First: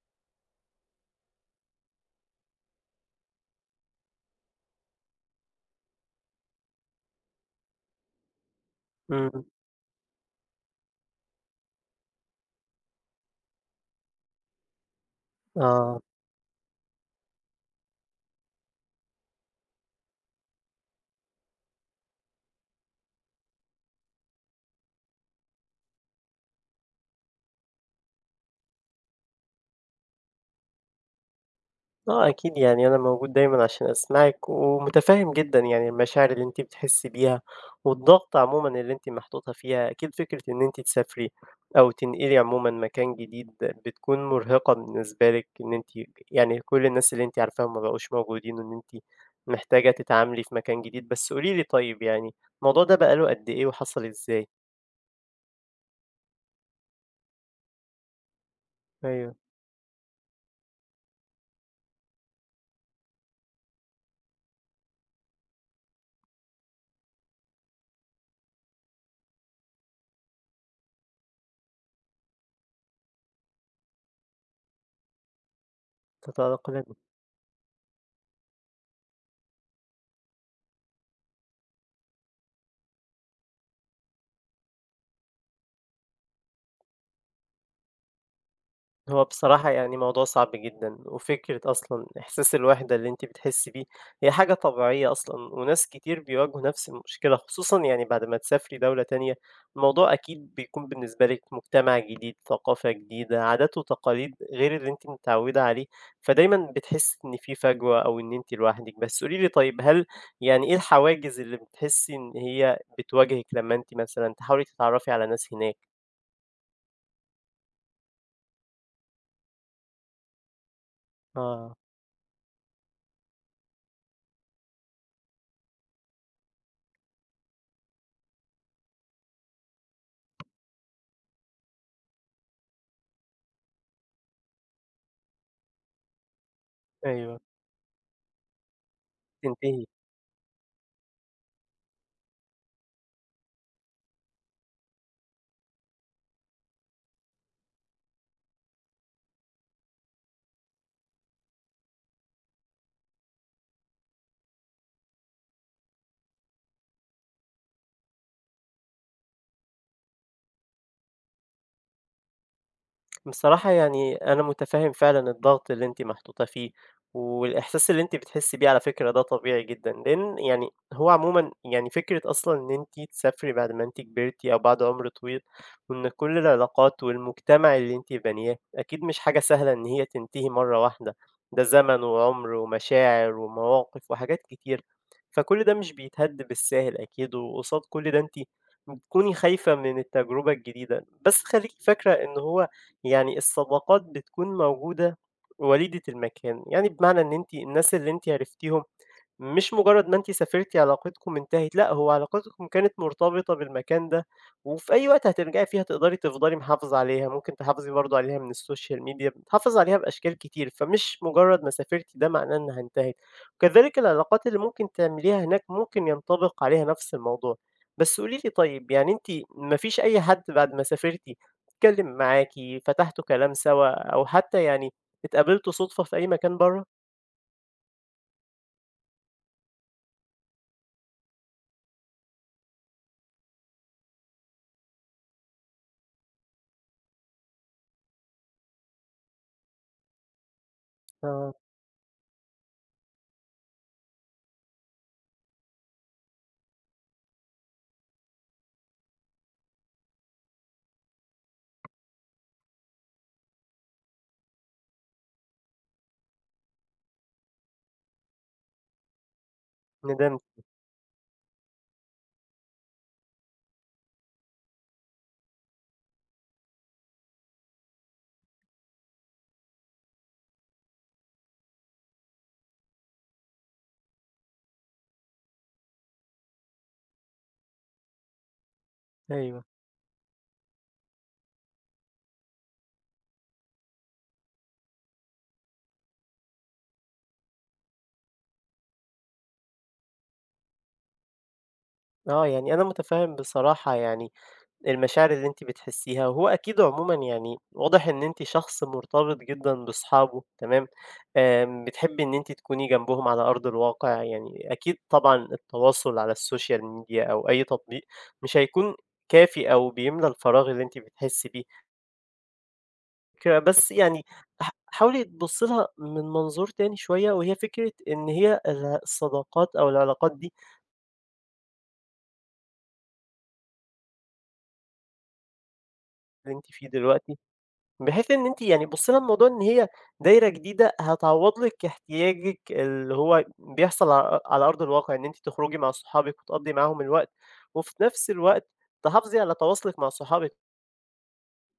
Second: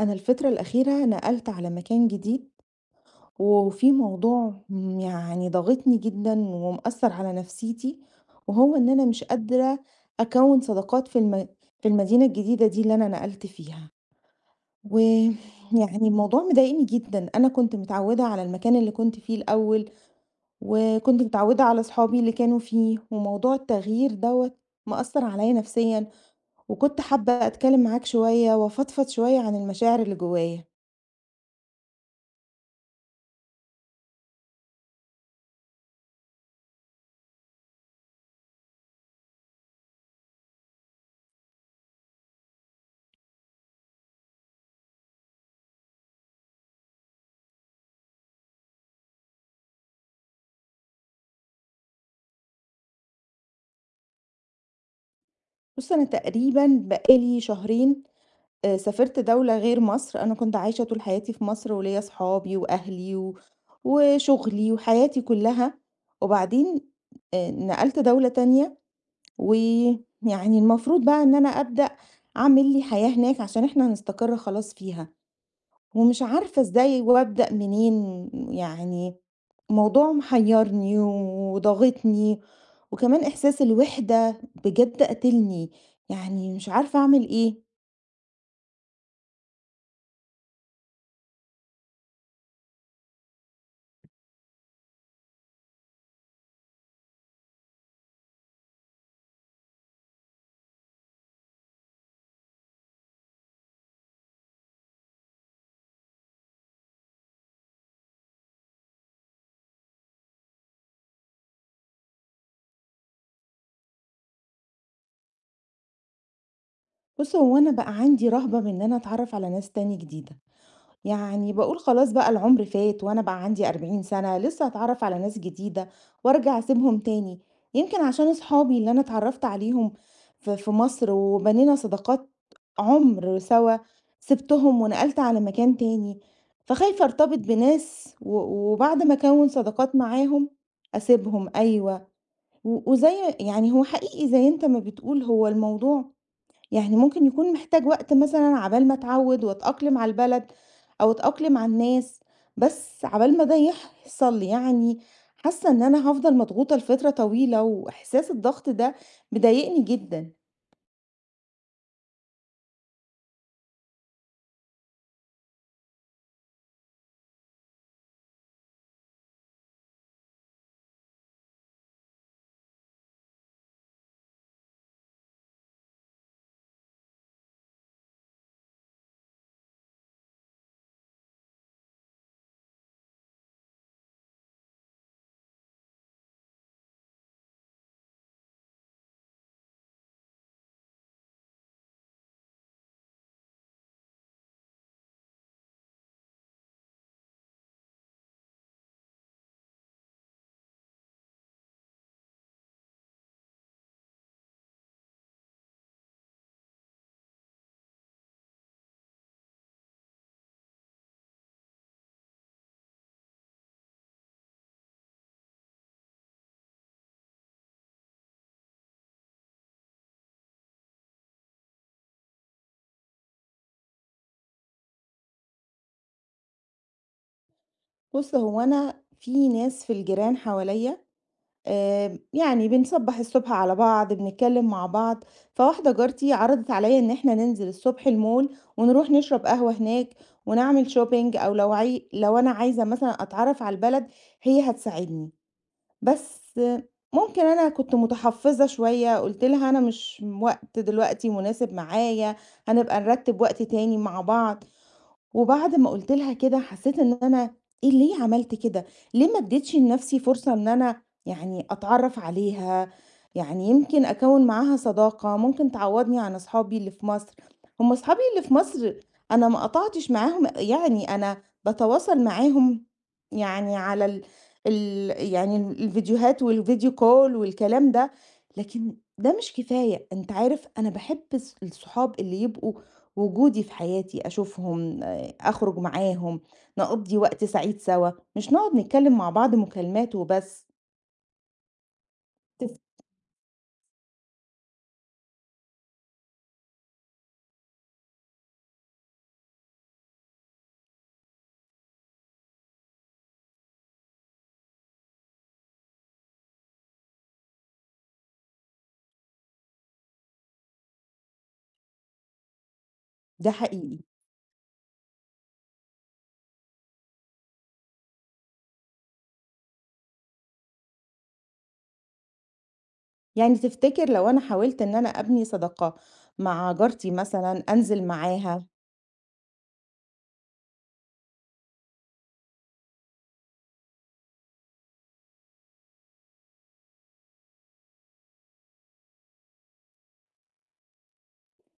أنا الفترة الأخيرة نقلت على مكان جديد، وفي موضوع ضاغطني جدا ومأثر على نفسيتي، وهو إن أنا مش إمم، قادرة أكون صداقات في المدينة الجديدة دي اللي أنا نقلت فيها. آه، ويعني الموضوع مضايقني جدا، أنا كنت متعودة على المكان اللي كنت فيه الأول، وكنت متعودة على صحابي اللي كانوا فيه، وموضوع التغيير دوت مأثر عليا نفسيا، وكنت حابة أتكلم معاك شوية وأفضفض شوية عن المشاعر اللي جوايا. آه أكيد يعني أنا موجود دايمًا عشان أسمعِك، ومتفهم جدًا يعني المشاعر اللي أنتِ بتحسي بيها، والضغط عمومًا اللي أنتِ محطوطة فيها، أكيد فكرة إن أنتِ تسافري أو تنقلي عمومًا مكان جديد بتكون مرهقة بالنسبة لِك، إن أنتِ يعني كل الناس اللي أنتِ عارفاهم ما بقوش موجودين، وإن أنتِ محتاجة تتعاملي في مكان جديد، بس قولي لي طيب يعني الموضوع ده بقى له قد إيه وحصل إزاي؟ بُص، أنا تقريبًا بقى لي شهرين، سافرت أيوه، دولة غير مصر. أنا كنت عايشة طول حياتي في مصر وليّا صحابي وأهلي و وشغلي وحياتي كلّها. وبعدين نقلت دولة تانية، ويعني المفروض بقى إن أنا أبدأ أعمل لي حياة هناك عشان إحنا هنستقر خلاص فيها. ومش عارفة تتنقلي إزاي وأبدأ منين. يعني الموضوع محيرني وضاغطني، وكمان إحساس الوحدة بجد قاتلني، يعني مش عارفة أعمل إيه. هو بصراحة يعني موضوع صعب جدًا، وفكرة أصلًا إحساس الوحدة اللي أنتِ بتحسي بيه هي حاجة طبيعية أصلًا، وناس كتير بيواجهوا نفس المشكلة، خصوصًا يعني بعد ما تسافري دولة تانية، الموضوع أكيد بيكون بالنسبة لِك مجتمع جديد، ثقافة جديدة، عادات وتقاليد غير اللي أنتِ متعودة عليه، فدايمًا بتحسي إن في فجوة أو إن أنتِ لوحدِك. بس قولي لي طيب هل يعني إيه الحواجز اللي بتحسي إن هي بتواجهِك لما أنتِ مثلًا تحاولي تتعرفي على ناس هناك؟ بص، هو أنا بقى عندي رهبة من إن أنا أتعرف على ناس تاني جديدة. يعني آه، باقول خلاص بقى العمر فات وأنا بقى عندي 40 سَنة، لسه هاتعرّف على ناس جديدة وأرجع أسيبهم تاني. يمكن عشان أصحابي اللي أنا اتعرّفت عليهم في مصر وبنينا صداقات عُمر سوا، سِبتهم ونقلت على مكان تاني، فخايفة أرتبط أيوه، بناس، و وبعد ما أكوّن تنتهي. صداقات معاهم أسيبهم. أيوه، و وزي يعني هو حقيقي زي أنت ما بتقول، هو الموضوع يعني ممكن يكون محتاج وقت مثلًا عقبال ما اتعود واتأقلم على البلد، أو اتأقلم على الناس. بس عقبال ما ده يحصل يعني حاسة إن أنا هافضل مضغوطة لفترة طويلة، وإحساس الضغط ده مضايقني جدًا. بصراحة يعني أنا متفهم فعلًا الضغط اللي أنتِ محطوطة فيه، والإحساس اللي أنتِ بتحسي بيه على فكرة ده طبيعي جدًا، لأن يعني هو عمومًا يعني فكرة أصلًا إن أنتِ تسافري بعد ما أنتِ كبرتِ أو بعد عمر طويل، وإن كل العلاقات والمجتمع اللي أنتِ بانياه أكيد مش حاجة سهلة إن هي تنتهي مرة واحدة، ده زمن وعمر ومشاعر ومواقف وحاجات كتير، فكل ده مش بيتهد بالساهل أكيد، وقصاد كل ده أنتِ بتكوني خايفة من التجربة الجديدة، بس خليكِ فاكرة إن هو يعني الصداقات بتكون موجودة وليدة المكان، يعني بمعنى إن أنتِ الناس اللي أنتِ عرفتيهم مش مجرد ما أنتِ سافرتِ علاقتكم انتهت، لأ هو علاقتكم كانت مرتبطة بالمكان ده، وفي أي وقت هترجعي فيه هتقدري تفضلي محافظة عليها، ممكن تحافظي برضه عليها من السوشيال ميديا، بتحافظي عليها بأشكال كتير، فمش مجرد ما سافرتِ ده معناه إنها انتهت، وكذلك العلاقات اللي ممكن تعمليها هناك ممكن ينطبق عليها نفس الموضوع. بس قولي لي طيب يعني أنتِ ما فيش أي حد بعد ما سافرتِ اتكلم معاكِ، فتحتوا كلام سوا أو حتى يعني اتقابلتوا صُدفة في أي مكان برّه؟ بُص، هو أنا في ناس في الجيران حواليّا، يعني بنصبّح الصبح على بعض، بنتكلّم مع بعض. فواحدة جارتي عرضت عليّا إن إحنا ننزل الصبح المول ونروح نشرب قهوة هناك ونعمل shopping، آه، أو لو عاي لو أنا عايزة مثلًا أتعرّف على البلد هي هتساعدني. بس آه، ممكن أنا كنت متحفّظة شوية، قُلت لها أنا مش وقت دلوقتي مناسب معايا، هنبقى نرتّب وقت تاني مع بعض. وبعد ما قُلت لها كده حسّيت إن أنا إيه، ليه عملت كده؟ ليه ما ادّيتش لنَفْسي ندمتِ، فرصة إن أنا أتعرّف عليها؟ يعني يمكن أكوّن معاها صداقة ممكن تعوّضني عن أصحابي اللي في مصر. هم أصحابي اللي في مصر أنا ما قطعتش معاهم، يعني أنا باتواصل معاهم يعني على ال الفيديوهات والvideo call والكلام ده، لكن ده مش أيوه. كفاية. أنت عارف أنا باحب الصحاب اللي يبقوا وجودي في حياتي، أشوفهم، أخرج معاهم، نقضّي وقت سعيد سوا، مش نقعد نتكلّم مع بعض مكالمات وبس. آه، يعني تف أنا متفهم بصراحة يعني المشاعر اللي أنتِ بتحسيها، وهو أكيد عمومًا يعني واضح إن أنتِ شخص مرتبط جدًا بأصحابه، تمام، بتحبي إن أنتِ تكوني جنبهم على أرض الواقع، يعني أكيد طبعًا التواصل على السوشيال ميديا أو أي تطبيق مش هيكون كافي أو بيملى الفراغ اللي أنتِ بتحسي بيه، ده بس حقيقي. يعني حاولي تبُصّي لها من منظور تاني شوية، وهي فكرة إن هي الصداقات أو العلاقات دي يعني تفتكر لو أنا حاولت إن أنا أبني صداقة اللي أنتِ مع فيه جارتي دلوقتي مثلًا، أنزل بحيث إن أنتِ معاها يعني بُصّي لها من موضوع إن هي دايرة جديدة هتعوّض لِك احتياجِك اللي هو بيحصل على أرض الواقع، إن أنتِ تخرجي مع صحابِك وتقضّي معاهم الوقت، وفي نفس الوقت تحافظي على تواصلِك مع صحابِك،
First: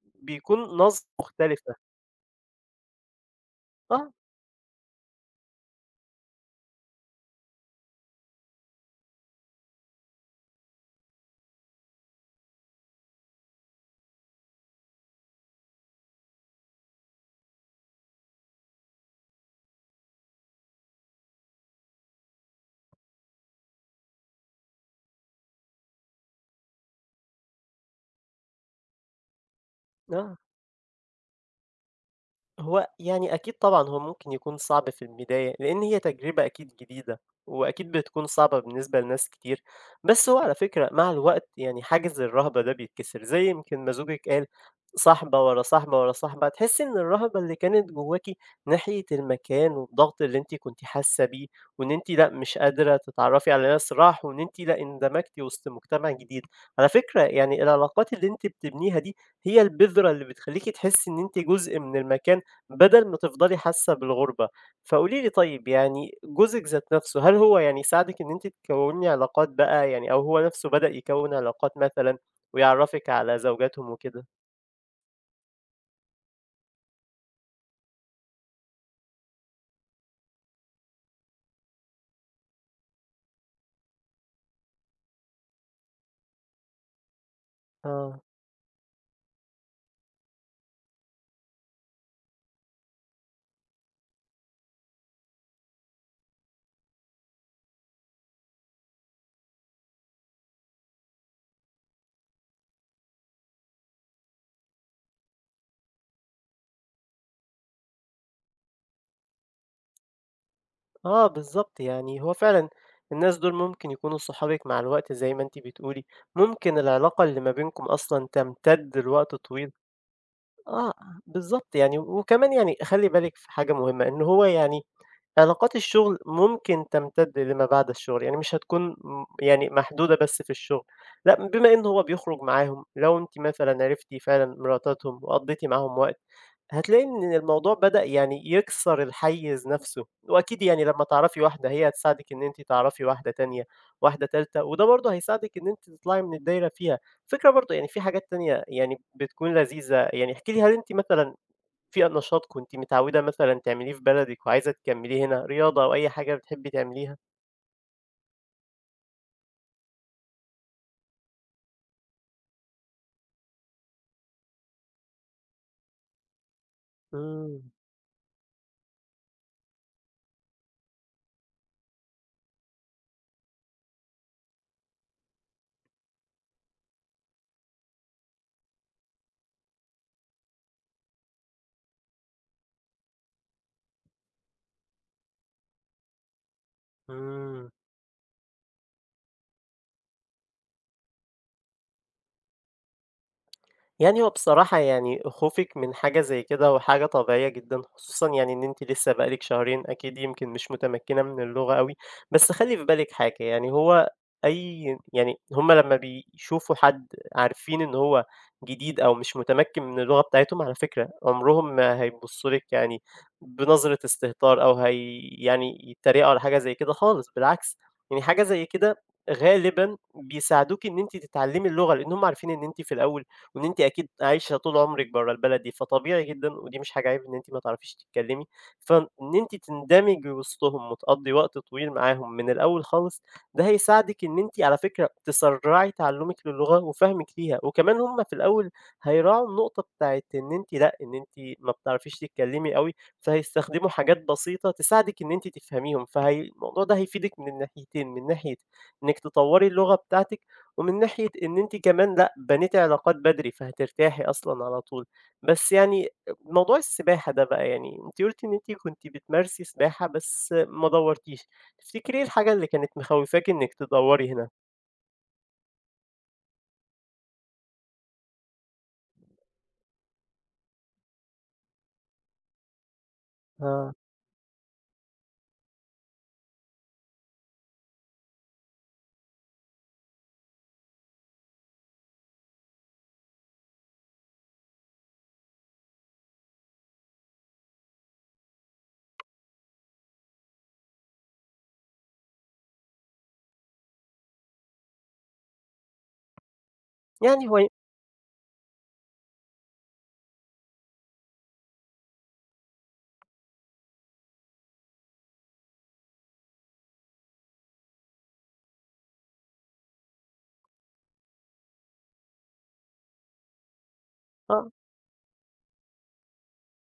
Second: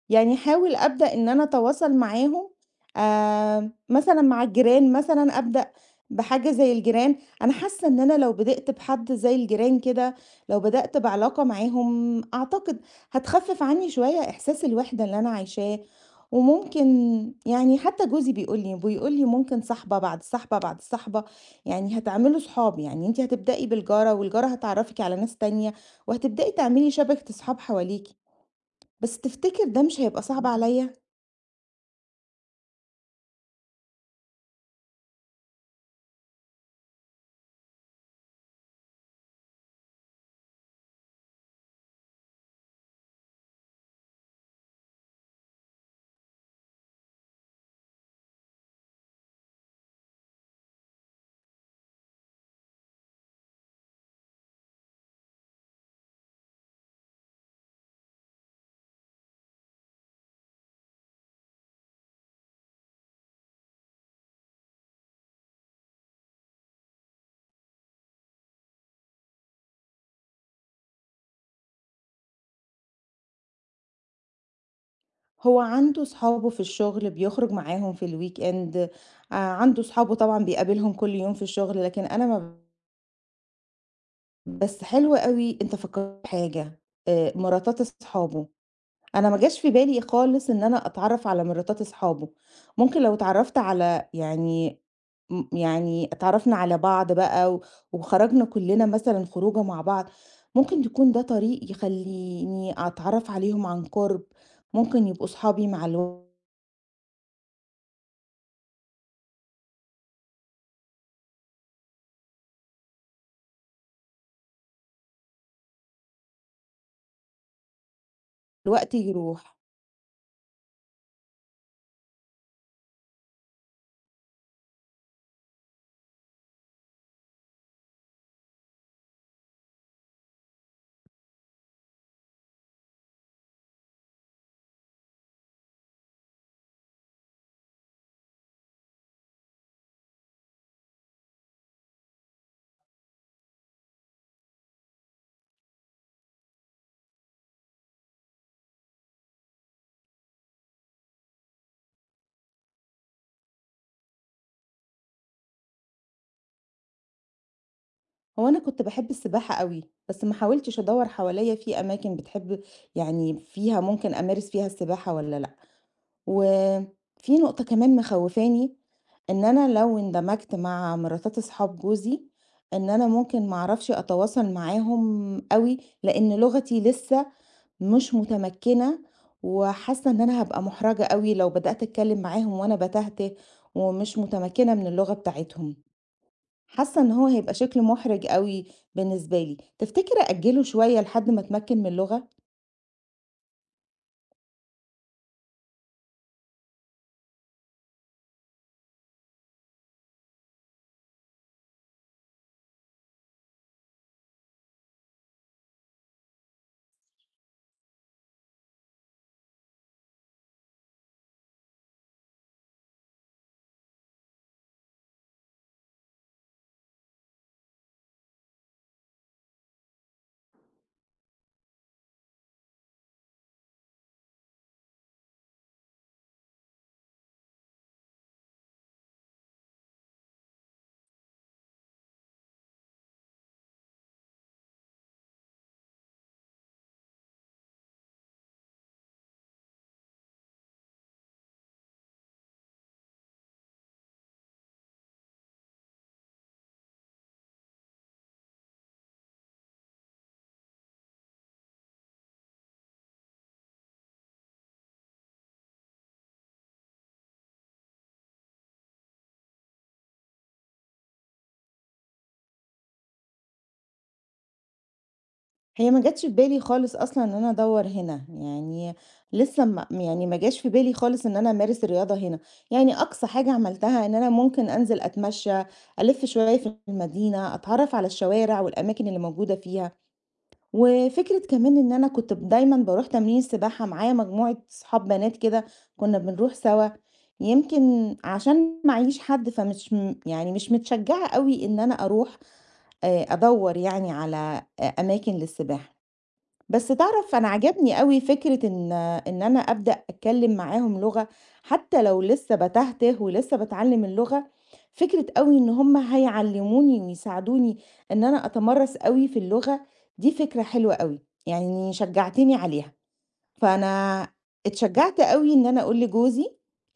يعني بيكون أحاول نظرة أبدأ إن أنا مختلفة. أتواصل معاهم. آه، مثلًا مع الجيران مثلًا أبدأ بحاجة زي الجيران. أنا حاسة إن أنا لو بدأت بحد زي الجيران كده، لو بدأت بعلاقة معاهم أعتقد هتخفف عني شوية إحساس الوحدة اللي أنا عايشاه. وممكن يعني حتى جوزي بيقول لي ممكن صاحبة بعد صاحبة بعد صاحبة، يعني هتعملوا صحاب، يعني أنتِ هتبدئي بالجارة والجارة هتعرّفِك على ناس تانية، وهتبدئي تعملي شبكة صحاب حواليكِ. بس تفتكر ده مش هيبقى آه. صعب عليّا؟ هو يعني أكيد طبعًا هو ممكن يكون صعب في البداية، لإن هي تجربة أكيد جديدة، وأكيد بتكون صعبة بالنسبة لناس كتير، بس هو على فكرة مع الوقت يعني حاجز الرهبة ده بيتكسر، زي يمكن ما زوجِك قال صاحبة ورا صاحبة ورا صاحبة، هتحسي إن الرهبة اللي كانت جواكِ ناحية المكان والضغط اللي أنتِ كنتِ حاسة بيه، وإن أنتِ لأ مش قادرة تتعرفي على ناس راحوا، وإن أنتِ لأ اندمجتِ وسط مجتمع جديد، على فكرة يعني العلاقات اللي أنتِ بتبنيها دي هي البذرة اللي بتخليكِ تحسي إن أنتِ جزء من المكان بدل ما تفضلي حاسة بالغُربة، فقولي لي طيب يعني جوزِك ذات نَفْسه، هل هو يعني ساعدِك إن أنتِ تكوّني علاقات بقى يعني أو هو نَفْسه بدأ يكوّن علاقات مثلًا ويعرّفِك على زوجاتهم وكده؟ هو عنده صحابه في الشغل بيخرج معاهم في الweekend. عنده صحابه طبعًا بيقابلهم كل يوم في الشغل، لكن أنا ما ب- بس حلو أوي أنت فكّرتني بحاجة، مراتات آه، أصحابه. أنا ما جاش في بالي خالص إن أنا أتعرّف على مراتات أصحابه. ممكن لو اتعرّفت على يعني م يعني اتعرّفنا على بعض بقى و وخرجنا كُلّنا مثلًا خروجة مع بعض، ممكن تكون ده طريق يخلّيني أتعرّف عليهم عن قُرب، ممكن يبقوا صحابي مع آه بالضبط، يعني هو فعلًا الناس دُول ممكن يكونوا صحابِك مع الوقت زي ما أنتِ بتقولي، ممكن العلاقة اللي ما بينكم أصلًا الوقت تمتد لوقت يروح. طويل. آه، بالضبط يعني، وكمان يعني خلّي بالِك في حاجة مهمة، إن هو يعني علاقات الشغل ممكن تمتد لما بعد الشغل، يعني مش هتكون يعني محدودة بس في الشغل، لأ، بما إن هو بيخرج معاهم، لو أنتِ مثلًا عرفتِ فعلًا مراتاتهم وقضّيتِ معاهم وقت، هتلاقي إن الموضوع بدأ يعني يكسر الحيّز نَفْسه، وأكيد يعني لمّا تعرفي واحدة هي هتساعدِك إن أنتِ تعرفي واحدة تانية، واحدة تالتة، وده برضه هيساعدِك إن أنتِ تطلعي من الدايرة فيها. فكرة برضه يعني في حاجات تانية يعني بتكون لذيذة، يعني احكي لي هل أنتِ مثلًا في نشاط كنتِ متعودة مثلًا تعمليه في بلدِك وعايزة تكمّليه هنا، رياضة أو أي حاجة بتحبي تعمليها؟ هو أنا كنت باحب السباحة أوي، بس ما حاولتش أدوّر حواليّا في أماكن بتحب يعني فيها ممكن أمارس فيها السباحة والّا لأ. وفي إمم، نقطة كمان مخوفاني، إن أنا لو اندمجت مع مراتات أصحاب جوزي، إن أنا ممكن ما أعرفش أتواصل معاهم أوي، لأن لغتي لسه مش متمكنة، وحاسة إن أنا هابقى محرجة أوي لو بدأت أتكلم معاهم وأنا بتهته ومش متمكنة من اللغة بتاعتهم. حاسة إن هو هيبقى إمم. شكل محرج أوي بالنسبة لي. تفتكر أأجله شوية لحد ما أتمكن من اللغة؟ يعني هو بصراحة يعني خوفِك من حاجة زي كده هو حاجة طبيعية جدًا، خصوصًا يعني إن أنتِ لسه بقى لِك شهرين أكيد يمكن مش متمكنة من اللغة أوي، بس خلّي في بالِك حاجة يعني هو أي يعني هُم لمّا بيشوفوا حد عارفين إن هو جديد أو مش متمكن من اللغة بتاعتهم على فكرة عمرهم ما هيبصوا لِك يعني بنظرة استهتار أو هي يعني يتريقوا على حاجة زي كده خالص، بالعكس يعني حاجة زي كده غالبًا بيساعدوكِ إن أنتِ تتعلمي اللغة، لأن هُم عارفين إن أنتِ في الأول وإن أنتِ أكيد عايشة طول عمرِك برّه البلد دي، فطبيعي جدًا ودي مش حاجة عيب إن أنتِ ما تعرفيش تتكلمي، فإن أنتِ تندمجي وسطهم وتقضّي وقت طويل معاهم من الأول خالص، ده هيساعدِك إن أنتِ على فكرة تسرّعي تعلُّمِك للغة وفهمِك ليها، وكمان هم في الأول هيراعوا النقطة بتاعة إن أنتِ لأ، إن أنتِ ما بتعرفيش تتكلمي أوي، فهيستخدموا حاجات بسيطة تساعدِك إن أنتِ تفهميهم، فهي الموضوع ده هيفيدِك من الناحيتين، من ناحية إنِّك تطوّري اللغة بتاعتِك ومن ناحية إن أنتِ كمان لأ، بنيتِ علاقات بدري، فهترتاحي أصلًا على طول. بس يعني موضوع السباحة ده بقى، يعني أنتِ قُلتِ إن أنتِ كنتِ بتمارسي سباحة بس ما دَوَّرتيش، تفتكري إيه الحاجة اللي كانت مخوّفاكِ إنِّك تدوّري هنا؟ هي ما جاتش في بالي خالص أصلًا إن أنا أدوّر هنا، يعني لسه ما جاش في بالي خالص إن أنا أمارس الرياضة هنا. يعني أقصى حاجة آه، عملتها إن أنا ممكن أنزل أتمشى، ألِف شوية في المدينة، أتعرّف على الشوارع والأماكن اللي موجودة فيها. وفكرة كمان إن أنا كنت ب دايمًا باروح تمرين السباحة معايا مجموعة صحاب بنات كده، كنا بنروح سوا. يمكن عشان معييش حد فمش م يعني مش متشجعة أوي إن أنا أروح أدوّر يعني على أماكن للسباحة. بس تعرف يعني أنا هو ي عجبني أوي فكرة إن إن أنا أبدأ أتكلم معاهم لغة حتى لو لسه بتهته ولسه باتعلم اللغة. فكرة أوي إن هم هيعلموني ويساعدوني إن أنا أتمرس أوي في اللغة، دي فكرة حلوة أوي، يعني شجعتني عليها. فأنا آه، اتشجّعت أوي إن أنا أقول لجوزي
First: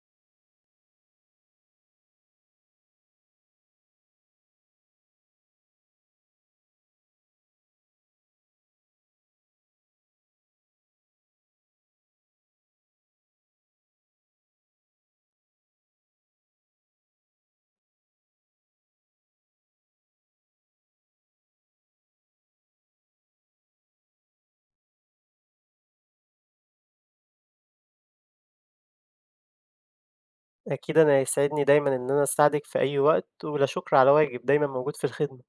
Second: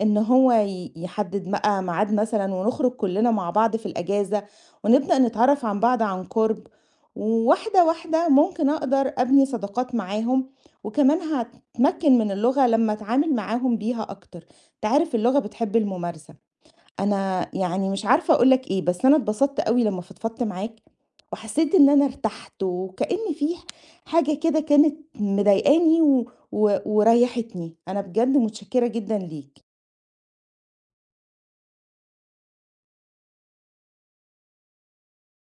إن هو يحدد بقى ميعاد مثلًا ونخرج كلّنا مع بعض في الأجازة، ونبدأ نتعرّف عن بعض عن قُرب، وواحدة، واحدة ممكن أقدر أبني صداقات معاهم، وكمان هاتمكّن من اللغة لمّا أتعامل معاهم بيها أكتر، أنت عارف اللغة بتحب الممارسة. أنا يعني مش عارفة أقول لك إيه، بس أنا اتبسطت أوي لمّا فضفضت معاك، وحسيت إن أنا ارتحت، وكأن في حاجة كده كانت مضايقاني و و وريحتني. أنا بجد متشكرة جدًا ليك. أكيد أنا يسعدني دايمًا إن أنا أساعدِك في أي وقت، ولا شُكر على واجب، دايمًا موجود في الخدمة.